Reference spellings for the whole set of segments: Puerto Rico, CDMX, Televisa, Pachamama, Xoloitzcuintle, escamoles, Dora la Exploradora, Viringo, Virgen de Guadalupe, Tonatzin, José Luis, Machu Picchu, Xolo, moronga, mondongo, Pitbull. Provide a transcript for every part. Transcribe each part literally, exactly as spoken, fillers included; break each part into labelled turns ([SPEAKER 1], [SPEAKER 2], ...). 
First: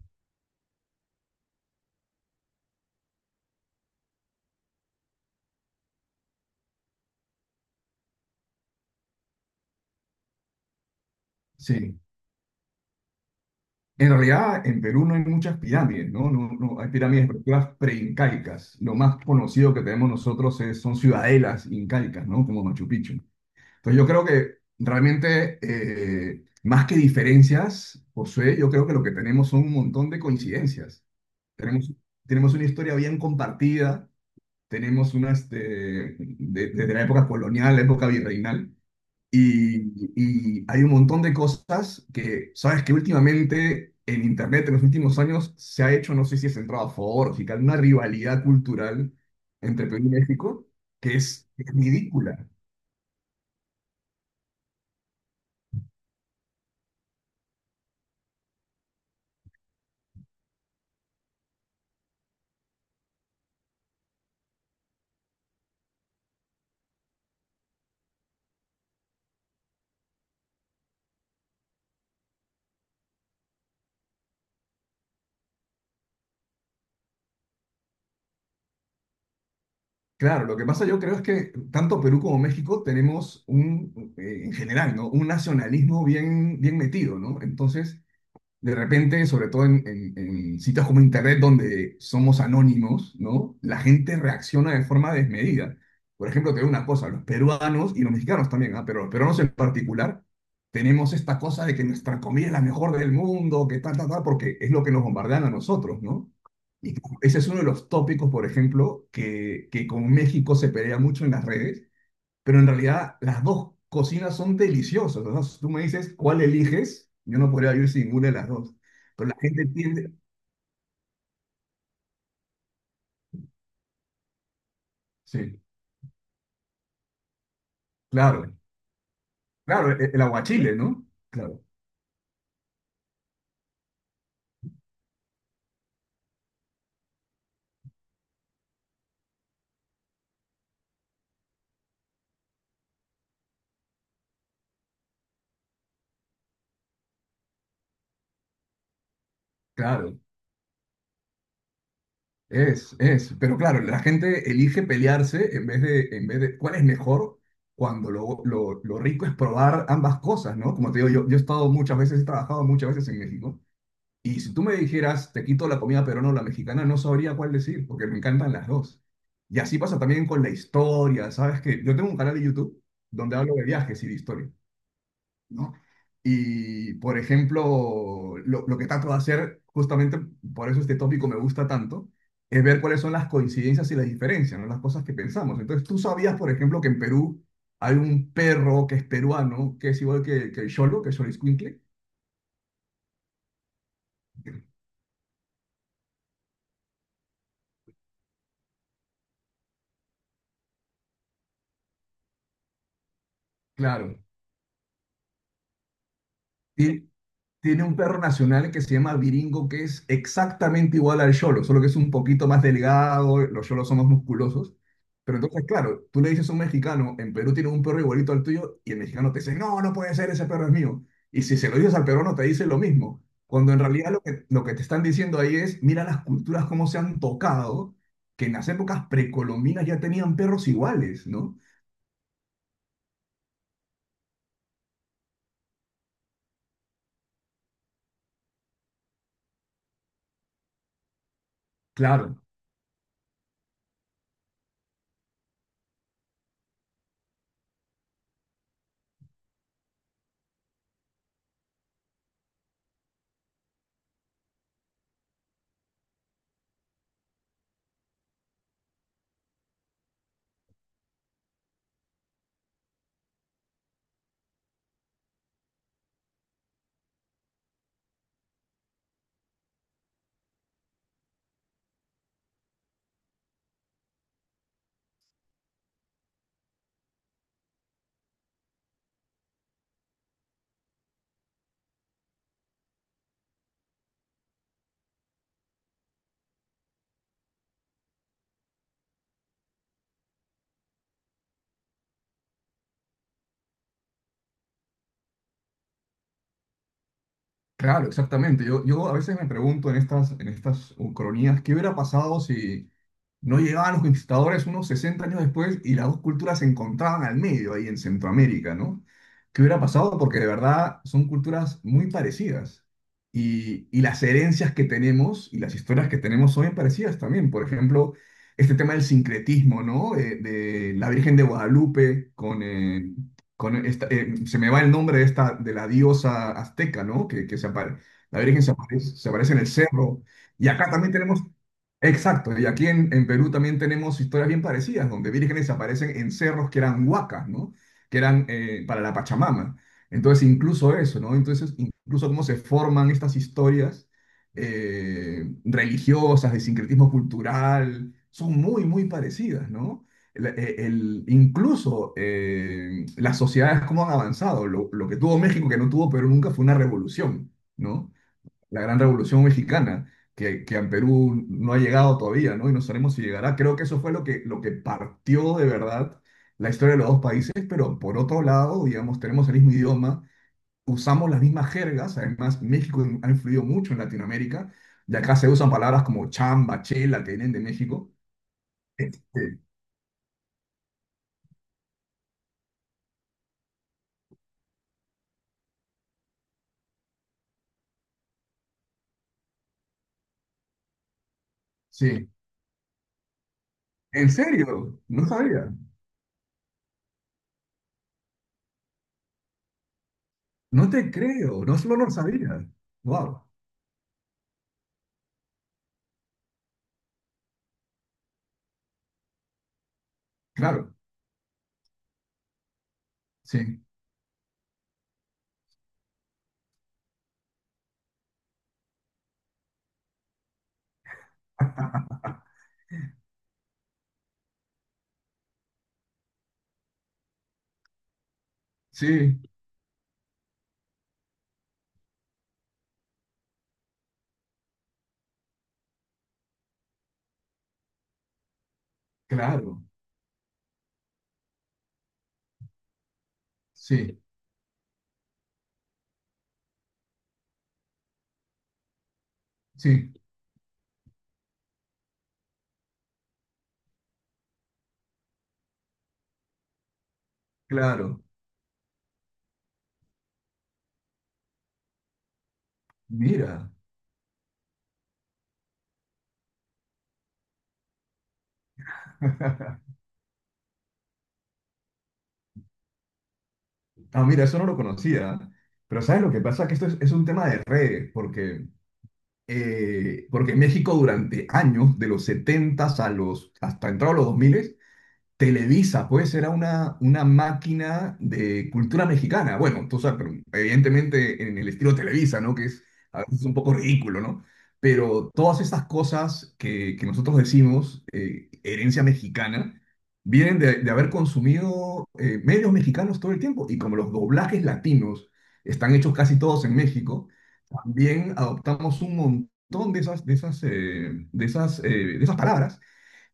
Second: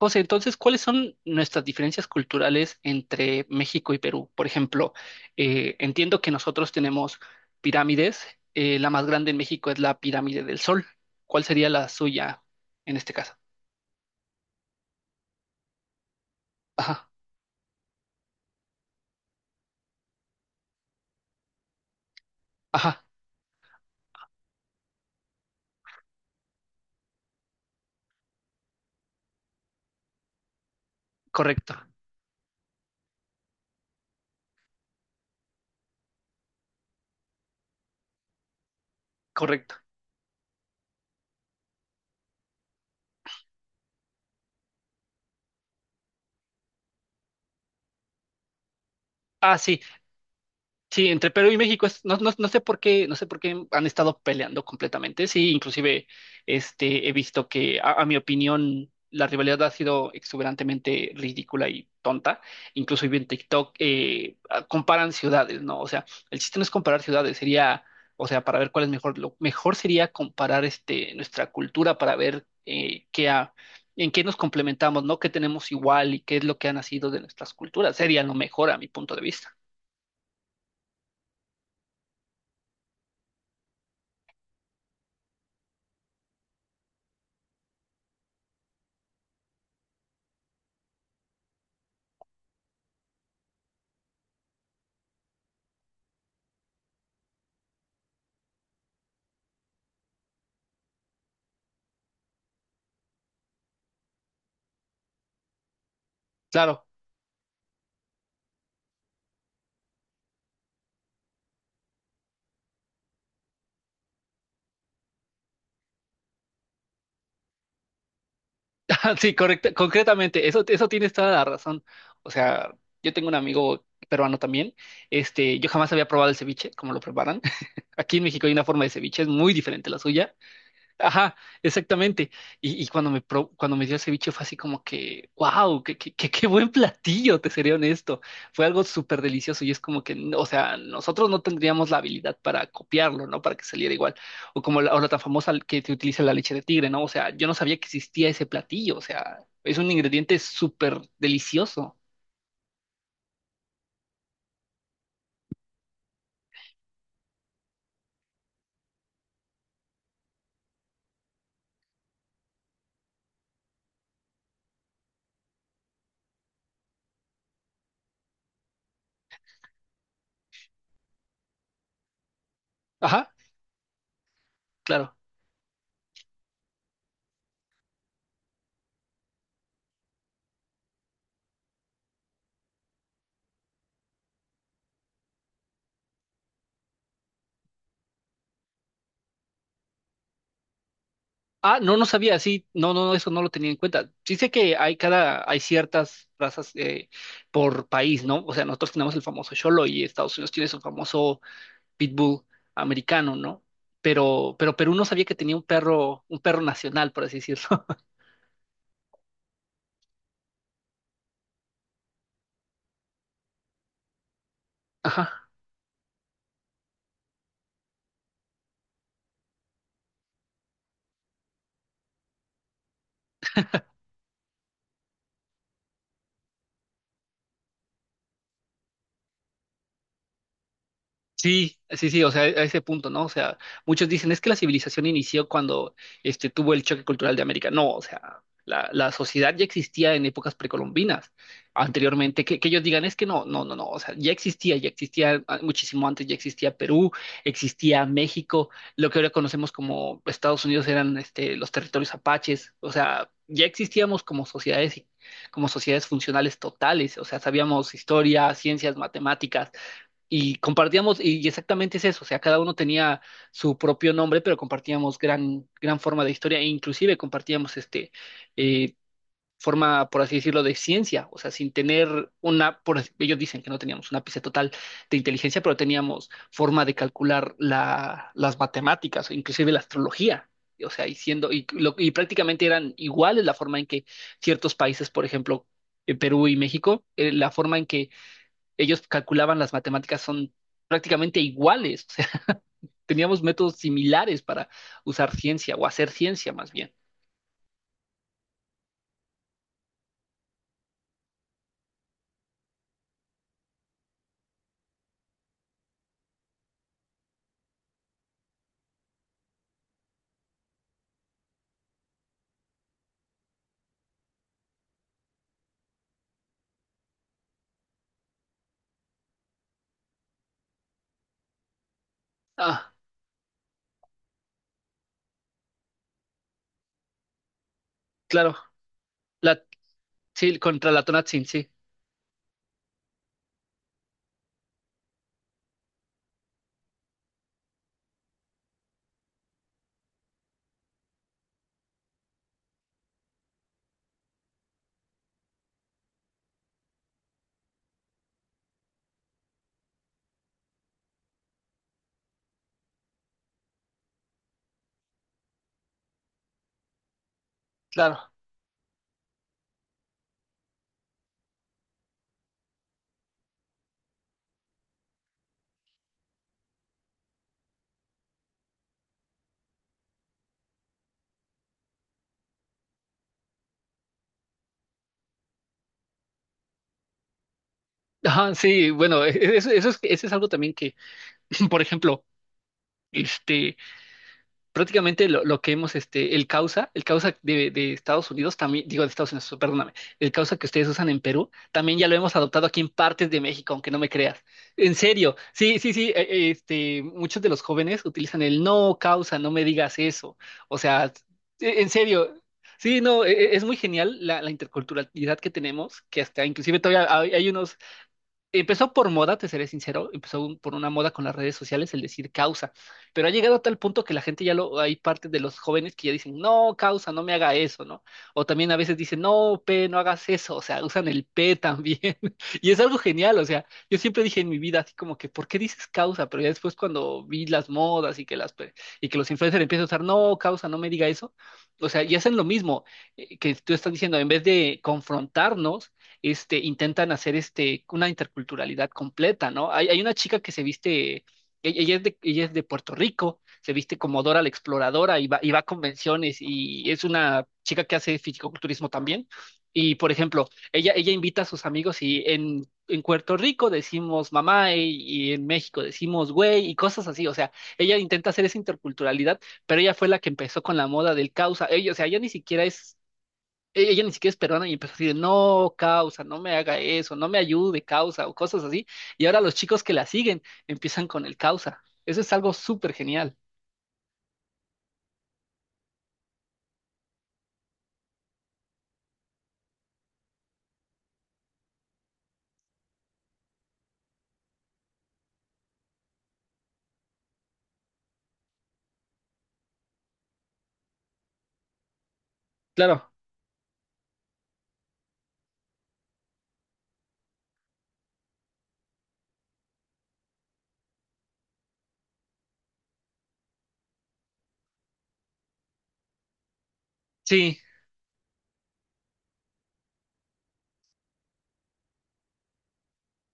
[SPEAKER 1] José, entonces, ¿cuáles son nuestras diferencias culturales entre México y Perú? Por ejemplo, eh, entiendo que nosotros tenemos pirámides. Eh, la más grande en México es la pirámide del Sol. ¿Cuál sería la
[SPEAKER 2] Sí,
[SPEAKER 1] suya en este caso?
[SPEAKER 2] en realidad en Perú no hay muchas pirámides, ¿no? No, no hay
[SPEAKER 1] Ajá,
[SPEAKER 2] pirámides, estructuras preincaicas. Lo más conocido que tenemos nosotros es- son ciudadelas incaicas, ¿no? Como Machu
[SPEAKER 1] ajá,
[SPEAKER 2] Picchu. Entonces yo creo que realmente, eh, más que diferencias, José, yo creo que lo que tenemos son un montón de coincidencias.
[SPEAKER 1] correcto,
[SPEAKER 2] Tenemos, tenemos una historia bien compartida, tenemos una, este, de- desde la época colonial, la época virreinal.
[SPEAKER 1] correcto.
[SPEAKER 2] Y, y hay un montón de cosas que, sabes que últimamente en Internet en los últimos años se ha hecho, no sé si es entrado a favor o si tal, una rivalidad cultural
[SPEAKER 1] Ah, sí.
[SPEAKER 2] entre Perú y México
[SPEAKER 1] Sí,
[SPEAKER 2] que
[SPEAKER 1] entre
[SPEAKER 2] es,
[SPEAKER 1] Perú y
[SPEAKER 2] es
[SPEAKER 1] México es- no, no, no
[SPEAKER 2] ridícula.
[SPEAKER 1] sé por qué, no sé por qué han estado peleando completamente. Sí, inclusive este he visto que a, a mi opinión la rivalidad ha sido exuberantemente ridícula y tonta. Incluso vi en TikTok eh, ah, comparan ciudades, ¿no? O sea, el chiste no es comparar ciudades, sería, o sea, para ver cuál es mejor, lo mejor sería comparar este nuestra cultura para ver eh, qué ha- en qué nos complementamos, ¿no? ¿Qué tenemos igual y qué es lo que ha nacido de nuestras culturas? Sería lo mejor a mi punto de vista.
[SPEAKER 2] Claro, lo que pasa yo creo es que tanto Perú como México tenemos un, eh, en general, ¿no? Un nacionalismo bien, bien metido, ¿no? Entonces, de repente, sobre todo en, en- en sitios como Internet, donde somos anónimos, ¿no? La gente reacciona de forma desmedida. Por ejemplo, te digo una cosa, los peruanos y los mexicanos también, ¿ah? Pero los peruanos en particular, tenemos esta cosa de que nuestra comida es la mejor del mundo, que tal, tal, tal, porque es lo que nos bombardean a nosotros, ¿no?
[SPEAKER 1] Claro.
[SPEAKER 2] Y ese es uno de los tópicos, por ejemplo, que, que con México se pelea mucho en las redes, pero en realidad las dos cocinas son deliciosas, ¿no? Si tú me dices cuál eliges, yo no podría vivir sin ninguna de las dos. Pero
[SPEAKER 1] Sí,
[SPEAKER 2] la gente
[SPEAKER 1] correcta,
[SPEAKER 2] tiende.
[SPEAKER 1] concretamente, eso, eso tienes toda la razón. O sea, yo tengo un amigo peruano también. Este,
[SPEAKER 2] Sí,
[SPEAKER 1] yo jamás había probado el ceviche, como lo preparan. Aquí en México hay
[SPEAKER 2] claro,
[SPEAKER 1] una forma de ceviche, es muy diferente a
[SPEAKER 2] claro,
[SPEAKER 1] la
[SPEAKER 2] el el,
[SPEAKER 1] suya.
[SPEAKER 2] aguachile, ¿no?
[SPEAKER 1] Ajá,
[SPEAKER 2] Claro,
[SPEAKER 1] exactamente. Y, y cuando me pro- cuando me dio el ceviche fue así como que, wow, qué, qué, qué, qué buen platillo, te seré honesto. Fue algo súper delicioso y es como que, n- o sea, nosotros no tendríamos la habilidad para copiarlo, ¿no? Para que saliera igual. O como la, o la tan famosa que te utiliza la leche de tigre, ¿no? O sea, yo no sabía que existía ese platillo, o sea, es un
[SPEAKER 2] claro,
[SPEAKER 1] ingrediente súper delicioso.
[SPEAKER 2] es, es. Pero claro, la gente elige pelearse en vez de, en vez de cuál es mejor. Cuando lo, lo, lo rico es probar ambas cosas, ¿no? Como te digo, yo, yo he estado muchas veces, he trabajado muchas veces en México. Y si tú me dijeras, te quito la comida pero no la mexicana, no sabría cuál decir, porque me encantan las dos. Y así pasa también con la historia, ¿sabes? Que yo tengo un canal de YouTube
[SPEAKER 1] Ajá,
[SPEAKER 2] donde hablo de viajes y de historia,
[SPEAKER 1] claro.
[SPEAKER 2] ¿no? Y, por ejemplo, lo, lo que trato de hacer, justamente por eso este tópico me gusta tanto, es ver cuáles son las coincidencias y las diferencias, ¿no? Las cosas que pensamos. Entonces, tú sabías, por ejemplo, que en Perú hay un perro que es peruano, que es igual que, que el Xolo, que es
[SPEAKER 1] Ah,
[SPEAKER 2] Xoloitzcuintle.
[SPEAKER 1] no, no sabía, sí, no, no, no, eso no lo tenía en cuenta. Sí sé que hay cada, hay ciertas razas eh, por país, ¿no? O sea, nosotros tenemos el famoso Xolo y Estados Unidos tiene su famoso Pitbull americano, ¿no?
[SPEAKER 2] Claro.
[SPEAKER 1] Pero, pero Perú no sabía que tenía un perro, un perro
[SPEAKER 2] Y
[SPEAKER 1] nacional, por así decirlo.
[SPEAKER 2] tiene un perro nacional que se llama Viringo, que es exactamente igual al Yolo, solo que es un poquito más delgado, los Yolos son más musculosos. Pero
[SPEAKER 1] Ajá.
[SPEAKER 2] entonces, claro, tú le dices a un mexicano, en Perú tiene un perro igualito al tuyo, y el mexicano te dice, no, no puede ser, ese perro es mío. Y si se lo dices al peruano, te dice lo mismo. Cuando en realidad lo que, lo que te están diciendo ahí es, mira las culturas cómo se han tocado, que en las épocas precolombinas ya tenían perros iguales, ¿no?
[SPEAKER 1] Sí, sí, sí, o sea, a ese punto, ¿no? O sea, muchos dicen, es que la civilización inició cuando este, tuvo el choque cultural de América. No, o sea, la, la sociedad ya existía en épocas precolombinas,
[SPEAKER 2] Claro,
[SPEAKER 1] anteriormente, que, que ellos digan, es que no, no, no, no, o sea, ya existía, ya existía ah, muchísimo antes, ya existía Perú, existía México, lo que ahora conocemos como Estados Unidos eran este, los territorios apaches, o sea, ya existíamos como sociedades, como sociedades funcionales totales, o sea, sabíamos historia, ciencias, matemáticas y compartíamos, y exactamente es eso, o sea, cada uno tenía su propio nombre, pero compartíamos gran, gran forma de historia, e inclusive compartíamos este eh, forma, por así decirlo, de ciencia, o sea, sin tener una, por, así- ellos dicen que no teníamos un ápice total de inteligencia, pero teníamos forma de calcular la, las matemáticas, o inclusive la astrología. O sea, y siendo, y, lo- y prácticamente eran iguales la forma en que ciertos países, por ejemplo, eh, Perú y México, eh, la forma en que ellos calculaban las matemáticas son prácticamente iguales. O sea, teníamos métodos similares para usar ciencia o hacer ciencia más bien.
[SPEAKER 2] claro, exactamente. Yo, yo a veces me pregunto en estas, en estas uh, cronías, ¿qué hubiera pasado si no llegaban los conquistadores unos sesenta años después y las dos culturas se encontraban al medio ahí en Centroamérica, ¿no? ¿Qué hubiera pasado? Porque de verdad son culturas muy parecidas y, y las herencias que tenemos y las historias que tenemos son bien parecidas también. Por ejemplo, este tema del sincretismo, ¿no? De, de la Virgen de Guadalupe con...
[SPEAKER 1] Ah,
[SPEAKER 2] eh, con esta, eh, se me va el nombre de esta, de la diosa azteca, ¿no? Que, que se apare- la
[SPEAKER 1] claro.
[SPEAKER 2] Virgen se aparece, se aparece en
[SPEAKER 1] La,
[SPEAKER 2] el cerro.
[SPEAKER 1] sí,
[SPEAKER 2] Y acá
[SPEAKER 1] contra la
[SPEAKER 2] también tenemos.
[SPEAKER 1] Tonatzin, sí,
[SPEAKER 2] Exacto, y aquí en, en Perú también tenemos historias bien parecidas, donde vírgenes aparecen en cerros que eran huacas, ¿no? Que eran eh, para la Pachamama. Entonces, incluso eso, ¿no? Entonces, incluso cómo se forman estas historias eh, religiosas, de sincretismo cultural, son muy, muy parecidas, ¿no? El- eh, el- incluso eh, las sociedades, cómo han avanzado. Lo, lo que tuvo México, que, no tuvo Perú nunca, fue una revolución, ¿no?
[SPEAKER 1] claro.
[SPEAKER 2] La gran revolución mexicana, que, que en Perú no ha llegado todavía, ¿no? Y no sabemos si llegará. Creo que eso fue lo que, lo que partió de verdad la historia de los dos países, pero por otro lado, digamos, tenemos el mismo idioma, usamos las mismas jergas, además México ha influido mucho en Latinoamérica, de acá se usan palabras como chamba, chela, que vienen de México.
[SPEAKER 1] Ajá, sí,
[SPEAKER 2] Este,
[SPEAKER 1] bueno, e- e- eso, eso es, eso es algo también que, por ejemplo, este, prácticamente lo, lo que hemos, este, el causa, el causa de, de Estados Unidos, también, digo de Estados Unidos, perdóname, el causa que ustedes usan en Perú, también ya lo
[SPEAKER 2] sí,
[SPEAKER 1] hemos adoptado aquí en partes de México, aunque no me
[SPEAKER 2] en
[SPEAKER 1] creas. En
[SPEAKER 2] serio, no
[SPEAKER 1] serio,
[SPEAKER 2] sabía,
[SPEAKER 1] sí, sí, sí, eh, eh, este, muchos de los jóvenes utilizan el no causa, no me digas eso. O
[SPEAKER 2] no te
[SPEAKER 1] sea,
[SPEAKER 2] creo, no
[SPEAKER 1] e- en
[SPEAKER 2] solo no lo
[SPEAKER 1] serio.
[SPEAKER 2] sabía.
[SPEAKER 1] Sí, no, e-
[SPEAKER 2] Wow,
[SPEAKER 1] e- es muy genial la, la interculturalidad que tenemos, que hasta inclusive todavía hay hay unos. Empezó por moda, te seré sincero, empezó un- por una
[SPEAKER 2] claro,
[SPEAKER 1] moda con las redes sociales, el decir causa, pero ha llegado a tal
[SPEAKER 2] sí,
[SPEAKER 1] punto que la gente ya lo, hay parte de los jóvenes que ya dicen, no, causa, no me haga eso, ¿no? O también a veces dicen, no, P, no hagas eso, o sea, usan el P también, y es algo genial, o sea, yo siempre dije en mi vida, así como que, ¿por qué dices causa? Pero ya después cuando vi las modas y que las, pe- y que los
[SPEAKER 2] sí,
[SPEAKER 1] influencers empiezan a usar, no, causa, no me diga eso, o sea, y hacen lo mismo eh, que tú estás diciendo, en vez de confrontarnos, este, intentan hacer este, una interculturalidad completa, ¿no?
[SPEAKER 2] claro,
[SPEAKER 1] Hay, hay una chica que se viste, ella, ella es de, ella es de Puerto Rico, se viste
[SPEAKER 2] sí.
[SPEAKER 1] como Dora la Exploradora y va, y va a convenciones y es una chica que hace fisicoculturismo también. Y, por
[SPEAKER 2] Sí,
[SPEAKER 1] ejemplo, ella, ella invita a sus amigos y en, en Puerto Rico decimos mamá y, y en México decimos güey y cosas así. O sea, ella
[SPEAKER 2] claro,
[SPEAKER 1] intenta hacer esa interculturalidad, pero ella fue la que empezó con la moda del causa. Ella, o sea, ella ni siquiera es
[SPEAKER 2] mira.
[SPEAKER 1] e-, ella ni siquiera es peruana y empezó a decir no, causa, no me haga eso, no me ayude, causa, o cosas así. Y ahora los chicos que la siguen empiezan con el causa. Eso es algo súper genial.
[SPEAKER 2] Ah, mira, eso no lo conocía. Pero ¿sabes lo que pasa? Que esto es, es un tema de redes, porque, eh, porque México durante años, de los setenta a los, hasta entrado a los dos mil, Televisa, pues era una, una máquina de cultura mexicana. Bueno, tú sabes, pero evidentemente en el estilo Televisa, ¿no? Que es
[SPEAKER 1] Claro,
[SPEAKER 2] a veces un poco ridículo, ¿no? Pero todas estas cosas que, que nosotros decimos, eh, herencia mexicana, vienen de, de haber consumido eh, medios mexicanos todo el tiempo. Y como los doblajes latinos están hechos casi todos en México,
[SPEAKER 1] sí,
[SPEAKER 2] también adoptamos un montón de esas, de esas, eh, de esas, eh, de esas palabras,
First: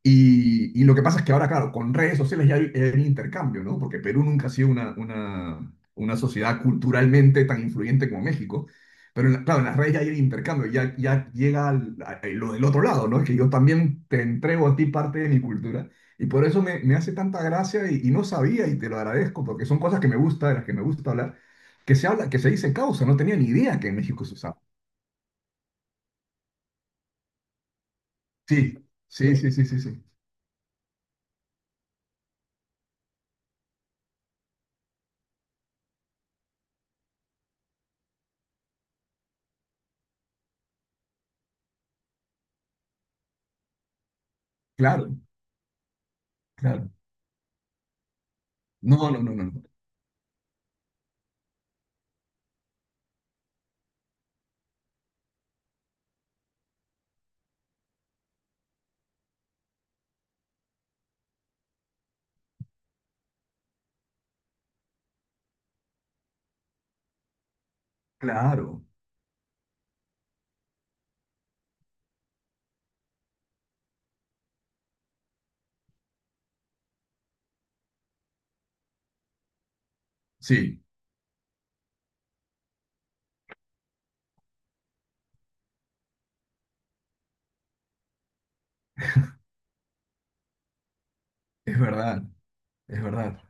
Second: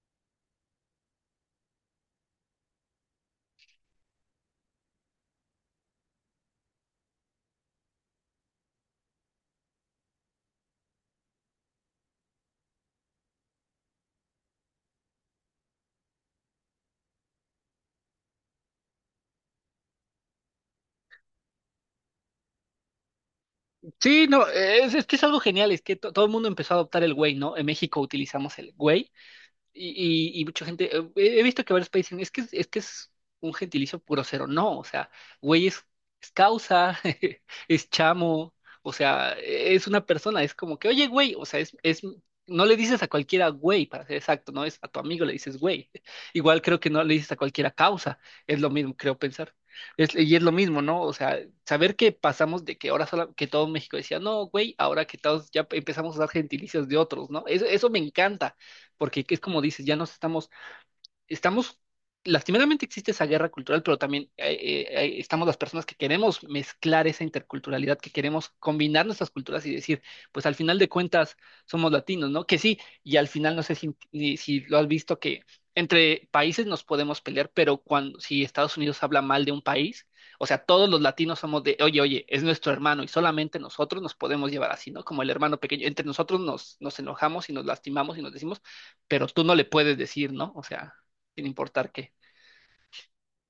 [SPEAKER 2] y, y lo que pasa es que ahora, claro, con redes sociales ya hay, hay un intercambio, ¿no? Porque Perú nunca ha sido una, una, una sociedad culturalmente tan influyente como México. Pero en la- claro, en las redes ya hay el intercambio, ya, ya llega al- a- a lo del otro lado, ¿no? es Que yo también te entrego a ti parte de mi cultura. Y por eso me, me hace tanta gracia y, y no sabía y te lo agradezco, porque son cosas que me gusta, de las que me gusta hablar, que se habla, que se dice causa. No tenía ni idea que en México
[SPEAKER 1] sí,
[SPEAKER 2] se
[SPEAKER 1] no,
[SPEAKER 2] usaba.
[SPEAKER 1] es, es que es algo genial, es que to- todo el mundo empezó a adoptar el güey, ¿no? En México utilizamos el
[SPEAKER 2] Sí,
[SPEAKER 1] güey.
[SPEAKER 2] sí, sí, sí, sí,
[SPEAKER 1] Y,
[SPEAKER 2] sí.
[SPEAKER 1] y- y mucha gente, eh, he he visto que varios países dicen, es que, es es que es un gentilicio puro cero. No, o sea, güey es, es causa, es chamo, o sea, es una persona, es como que, oye, güey, o sea, es, es, no le dices a cualquiera güey, para ser exacto, no es a tu
[SPEAKER 2] Claro,
[SPEAKER 1] amigo le dices güey. Igual creo que
[SPEAKER 2] claro.
[SPEAKER 1] no le dices a cualquiera causa, es lo mismo,
[SPEAKER 2] No,
[SPEAKER 1] creo
[SPEAKER 2] no, no, no.
[SPEAKER 1] pensar.
[SPEAKER 2] No.
[SPEAKER 1] Es, y es lo mismo, ¿no? O sea, saber que pasamos de que ahora solo, que todo México decía, no, güey, ahora que todos ya empezamos a usar gentilicios de otros, ¿no? Eso, eso me encanta porque es como dices, ya nos estamos estamos, lastimeramente existe esa guerra cultural, pero también eh, eh, eh, estamos las personas que queremos mezclar esa interculturalidad, que queremos
[SPEAKER 2] Claro.
[SPEAKER 1] combinar nuestras culturas y decir, pues al final de cuentas somos latinos, ¿no? Que sí, y al final no sé si, si- si lo has visto que entre países nos podemos pelear, pero cuando si Estados Unidos habla mal de un país, o sea,
[SPEAKER 2] Sí,
[SPEAKER 1] todos los latinos somos de, oye, oye, es nuestro hermano y solamente nosotros nos podemos llevar así, ¿no? Como el hermano pequeño, entre nosotros nos, nos enojamos y nos lastimamos y nos decimos, pero tú no le puedes decir, ¿no? O sea sin
[SPEAKER 2] es
[SPEAKER 1] importar qué.
[SPEAKER 2] verdad, es verdad.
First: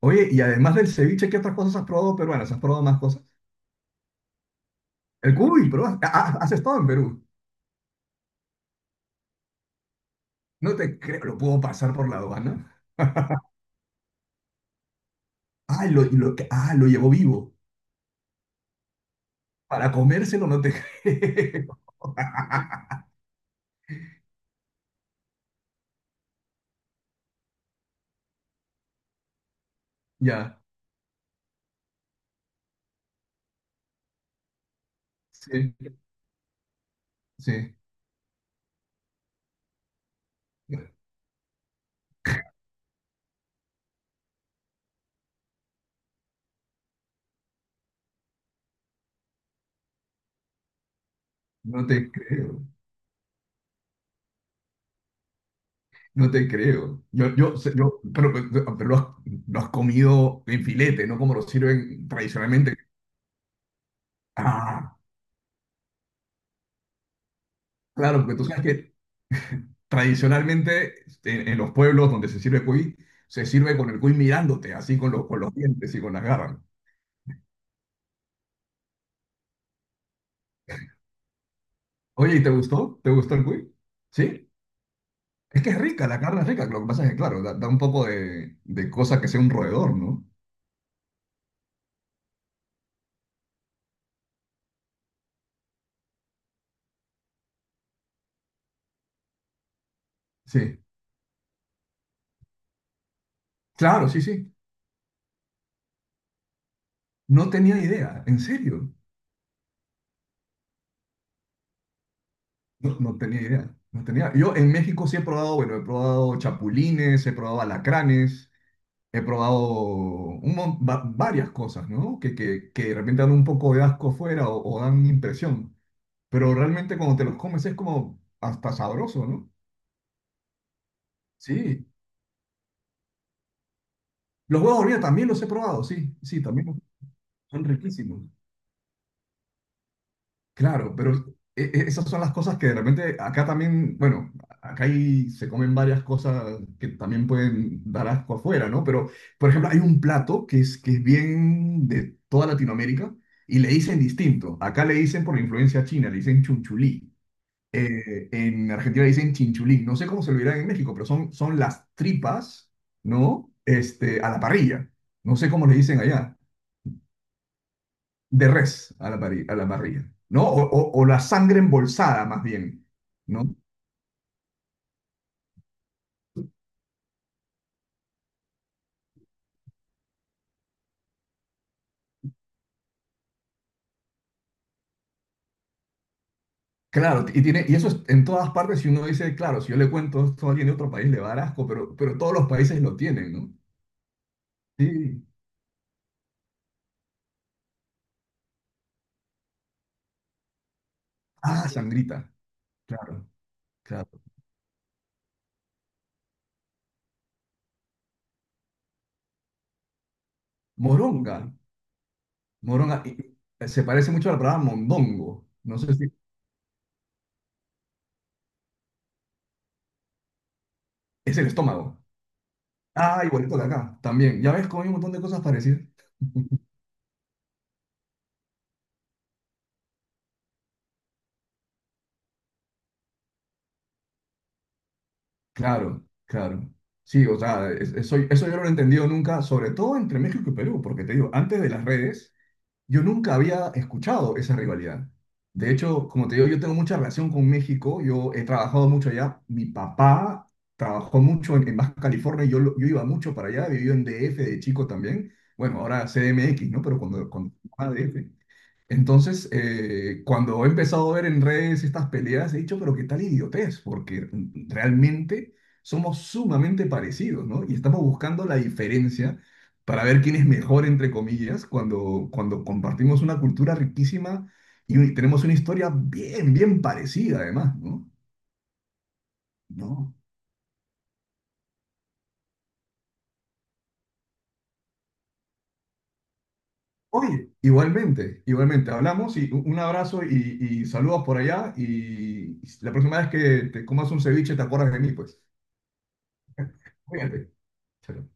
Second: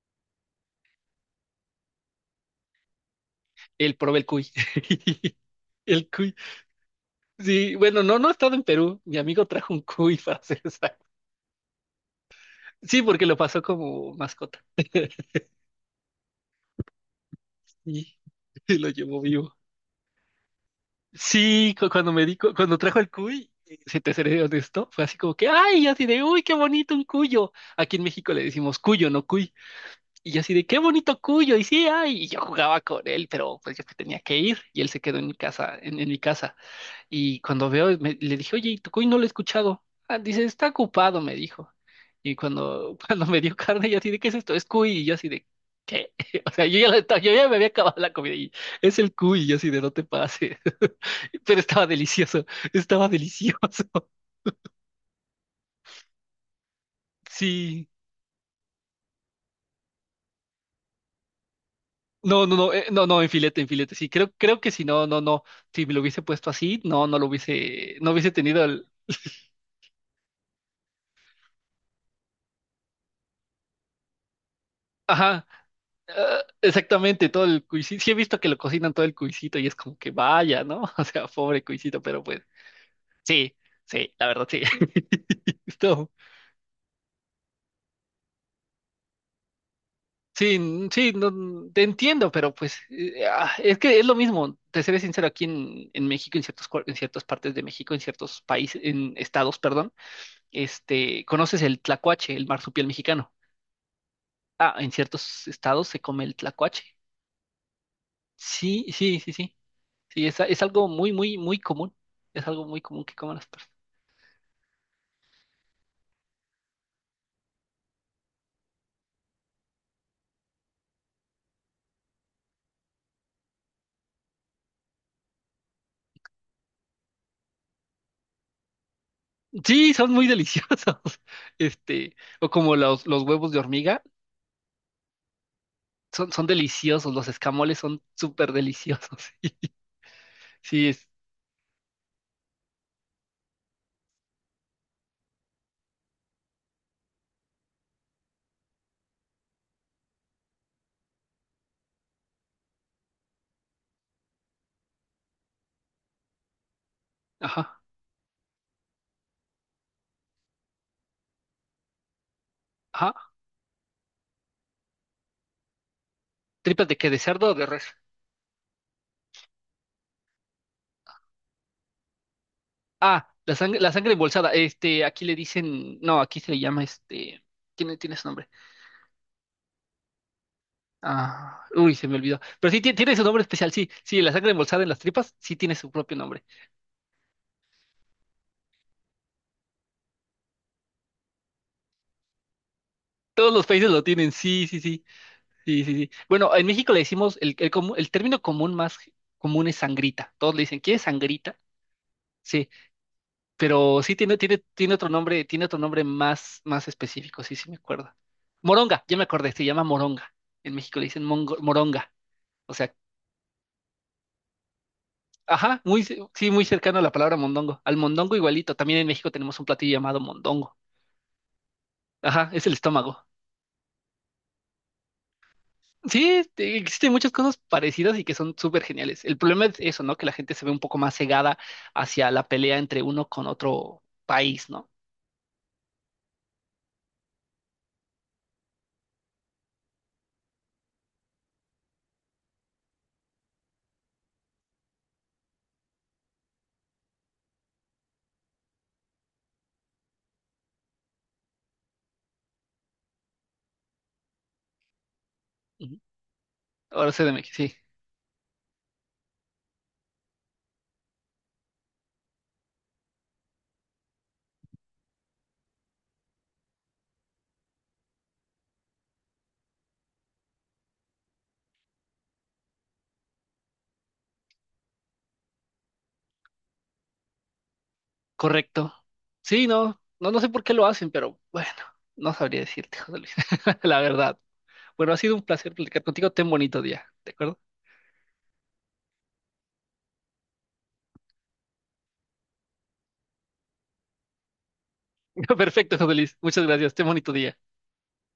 [SPEAKER 2] Oye, y además del ceviche, ¿qué otras cosas has probado peruanas? ¿Has probado más cosas?
[SPEAKER 1] Él probé el cuy.
[SPEAKER 2] El cuy, pero
[SPEAKER 1] El cuy.
[SPEAKER 2] has estado en Perú.
[SPEAKER 1] Sí, bueno, no, no he estado en Perú. Mi amigo trajo un cuy para hacer
[SPEAKER 2] No
[SPEAKER 1] esa.
[SPEAKER 2] te creo, lo puedo pasar por la aduana.
[SPEAKER 1] Sí, porque lo pasó como mascota.
[SPEAKER 2] Ah, lo, lo, que- ah, lo llevó vivo.
[SPEAKER 1] Y y lo llevó vivo.
[SPEAKER 2] Para comérselo no te
[SPEAKER 1] Sí,
[SPEAKER 2] creo.
[SPEAKER 1] cu- cuando me di, cu- cuando trajo el cuy, eh, si te seré honesto, fue así como que, ay, y así de, uy, qué bonito un cuyo. Aquí en México le decimos cuyo, no cuy. Y yo así
[SPEAKER 2] Ya,
[SPEAKER 1] de, qué bonito cuyo. Y sí, ay, y yo jugaba con él, pero pues yo que tenía que ir. Y él se quedó en mi
[SPEAKER 2] sí,
[SPEAKER 1] casa, en, en mi casa. Y cuando
[SPEAKER 2] sí.
[SPEAKER 1] veo, me- le dije, oye, ¿y tu cuy no lo he escuchado? Ah, dice, está ocupado, me dijo. Y cuando, cuando me dio carne, yo así de, ¿qué es esto? Es cuy. Y yo así de, ¿qué? O sea, yo ya, la estaba- yo ya me había acabado la comida y es el cuy. Y yo así de, no te pases. Pero estaba
[SPEAKER 2] No te
[SPEAKER 1] delicioso,
[SPEAKER 2] creo,
[SPEAKER 1] estaba delicioso.
[SPEAKER 2] no te creo. Yo, yo, sé-
[SPEAKER 1] Sí.
[SPEAKER 2] yo, pero, pero, pero lo has, lo has comido en filete, no como lo sirven
[SPEAKER 1] No, no, no,
[SPEAKER 2] tradicionalmente.
[SPEAKER 1] eh, no, no, en filete, en filete. Sí, creo, creo que si
[SPEAKER 2] Ah,
[SPEAKER 1] no, no, no. Si me lo hubiese puesto así, no, no lo hubiese, no
[SPEAKER 2] claro,
[SPEAKER 1] hubiese
[SPEAKER 2] porque tú sabes
[SPEAKER 1] tenido el.
[SPEAKER 2] que tradicionalmente, en, en los pueblos donde se sirve cuy, se sirve con el cuy mirándote, así con, los con
[SPEAKER 1] Ajá.
[SPEAKER 2] los dientes y con las
[SPEAKER 1] Ah,
[SPEAKER 2] garras.
[SPEAKER 1] exactamente, todo el cuisito. Sí he visto que lo cocinan todo el cuisito y es como que vaya, ¿no? O sea, pobre cuisito, pero
[SPEAKER 2] Oye,
[SPEAKER 1] pues
[SPEAKER 2] ¿y te gustó? ¿Te gustó el
[SPEAKER 1] sí,
[SPEAKER 2] cuy?
[SPEAKER 1] sí, la verdad
[SPEAKER 2] Sí.
[SPEAKER 1] sí.
[SPEAKER 2] Es que es rica,
[SPEAKER 1] No,
[SPEAKER 2] la carne es rica. Lo que pasa es que, claro, da, da un poco de, de cosa que sea un roedor, ¿no?
[SPEAKER 1] sí, n- sí, no, te entiendo, pero pues eh, ah, es que es lo mismo, te seré sincero, aquí en, en México, en ciertos, cuar- en ciertas partes de México, en ciertos países, en estados, perdón,
[SPEAKER 2] Sí.
[SPEAKER 1] este, conoces el tlacuache, el marsupial mexicano.
[SPEAKER 2] Claro, sí, sí.
[SPEAKER 1] Ah, en ciertos estados se come el tlacuache.
[SPEAKER 2] No tenía idea, en
[SPEAKER 1] Sí,
[SPEAKER 2] serio.
[SPEAKER 1] sí, sí, sí. Sí, es, es algo muy, muy, muy común. Es algo muy
[SPEAKER 2] No,
[SPEAKER 1] común que
[SPEAKER 2] no
[SPEAKER 1] coman
[SPEAKER 2] tenía
[SPEAKER 1] las personas.
[SPEAKER 2] idea. No tenía. Yo en México sí he probado, bueno, he probado chapulines, he probado alacranes. He probado un mon- va- varias cosas, ¿no? Que, que, que de repente dan un poco de asco fuera o, o dan impresión. Pero realmente cuando te los comes es como hasta sabroso, ¿no?
[SPEAKER 1] Sí, son muy deliciosos.
[SPEAKER 2] Sí.
[SPEAKER 1] Este, o como los, los huevos de hormiga,
[SPEAKER 2] Los huevos de hormiga también los he probado, sí,
[SPEAKER 1] son,
[SPEAKER 2] sí,
[SPEAKER 1] son
[SPEAKER 2] también los-
[SPEAKER 1] deliciosos. Los
[SPEAKER 2] son
[SPEAKER 1] escamoles son
[SPEAKER 2] riquísimos.
[SPEAKER 1] súper deliciosos. Sí,
[SPEAKER 2] Claro,
[SPEAKER 1] es.
[SPEAKER 2] pero e- e- esas son las cosas que de repente acá también, bueno, acá hay, se comen varias cosas que también pueden dar asco afuera, ¿no? Pero, por ejemplo, hay un plato que es, que es bien de toda Latinoamérica y le dicen distinto. Acá le dicen, por la influencia china, le dicen chunchulí.
[SPEAKER 1] Ajá,
[SPEAKER 2] Eh, en Argentina le dicen chinchulín. No sé cómo se lo dirán en México, pero son, son las tripas,
[SPEAKER 1] ajá.
[SPEAKER 2] ¿no? Este, a la parrilla. No sé cómo le dicen allá,
[SPEAKER 1] ¿Tripas de qué? ¿De cerdo o de res?
[SPEAKER 2] de res a la, parri- a la parrilla, ¿no? O, o- o la sangre embolsada, más bien,
[SPEAKER 1] Ah, la
[SPEAKER 2] ¿no?
[SPEAKER 1] sangre, la sangre embolsada. Este, aquí le dicen. No, aquí se le llama este. Tiene, tiene su nombre. Ah, uy, se me olvidó. Pero sí, tiene, tiene su nombre especial, sí. Sí, la sangre embolsada en las tripas, sí tiene su propio nombre.
[SPEAKER 2] Claro, y, tiene, y eso es en todas partes. Si uno dice, claro, si yo le cuento esto a alguien de otro país, le va a dar asco, pero, pero todos los países lo tienen,
[SPEAKER 1] Todos
[SPEAKER 2] ¿no?
[SPEAKER 1] los países lo tienen, sí, sí, sí.
[SPEAKER 2] Sí.
[SPEAKER 1] Sí, sí, sí. Bueno, en México le decimos, el, el, comu- el término común más común es sangrita. Todos le dicen, ¿quieres sangrita?
[SPEAKER 2] Ah, sangrita.
[SPEAKER 1] Sí,
[SPEAKER 2] Claro,
[SPEAKER 1] pero
[SPEAKER 2] claro.
[SPEAKER 1] sí tiene, tiene, tiene otro nombre, tiene otro nombre más, más específico, sí, sí me acuerdo. Moronga, ya me acordé, se llama moronga. En México le dicen
[SPEAKER 2] Moronga.
[SPEAKER 1] mongo- moronga. O sea,
[SPEAKER 2] Moronga. y- y se parece mucho a la palabra mondongo. No
[SPEAKER 1] ajá,
[SPEAKER 2] sé
[SPEAKER 1] muy,
[SPEAKER 2] si
[SPEAKER 1] ce- sí, muy cercano a la palabra mondongo. Al mondongo igualito, también en México tenemos un platillo llamado mondongo.
[SPEAKER 2] es el estómago.
[SPEAKER 1] Ajá, es el
[SPEAKER 2] Ah,
[SPEAKER 1] estómago.
[SPEAKER 2] igualito de acá, también. Ya ves cómo hay un montón de cosas parecidas.
[SPEAKER 1] Sí, te- existen muchas cosas parecidas y que son súper geniales. El problema es eso, ¿no? Que la gente se ve un poco más cegada hacia la pelea entre uno con otro país, ¿no?
[SPEAKER 2] Claro, claro. Sí, o sea, es- eso, eso yo no lo he entendido nunca, sobre todo entre México y Perú, porque te digo, antes de las redes, yo nunca había escuchado esa rivalidad. De hecho, como te digo, yo tengo mucha relación con México, yo he trabajado mucho allá, mi papá trabajó mucho en, en Baja California, y yo, lo- yo iba mucho para allá, viví en D F de chico también, bueno,
[SPEAKER 1] Ujú.
[SPEAKER 2] ahora C D M X, ¿no? Pero
[SPEAKER 1] Ahora sé
[SPEAKER 2] cuando,
[SPEAKER 1] de
[SPEAKER 2] cuando
[SPEAKER 1] México, sí,
[SPEAKER 2] era D F. Entonces, eh, cuando he empezado a ver en redes estas peleas, he dicho, pero qué tal idiotez, porque realmente somos sumamente parecidos, ¿no? Y estamos buscando la diferencia para ver quién es mejor, entre comillas, cuando, cuando compartimos una cultura riquísima y un- tenemos una historia bien, bien parecida, además, ¿no?
[SPEAKER 1] correcto. Sí, no,
[SPEAKER 2] No.
[SPEAKER 1] no, no sé por qué lo hacen, pero bueno, no sabría decirte, José Luis, la verdad. Bueno, ha sido un placer platicar contigo. Ten bonito día, ¿de
[SPEAKER 2] Oye,
[SPEAKER 1] acuerdo?
[SPEAKER 2] igualmente, igualmente, hablamos, y un un abrazo y, y saludos por allá y la próxima vez que te comas un ceviche te acuerdas de mí, pues.
[SPEAKER 1] Perfecto, José Luis. Muchas gracias. Ten bonito
[SPEAKER 2] Cuídate.
[SPEAKER 1] día.
[SPEAKER 2] Chao.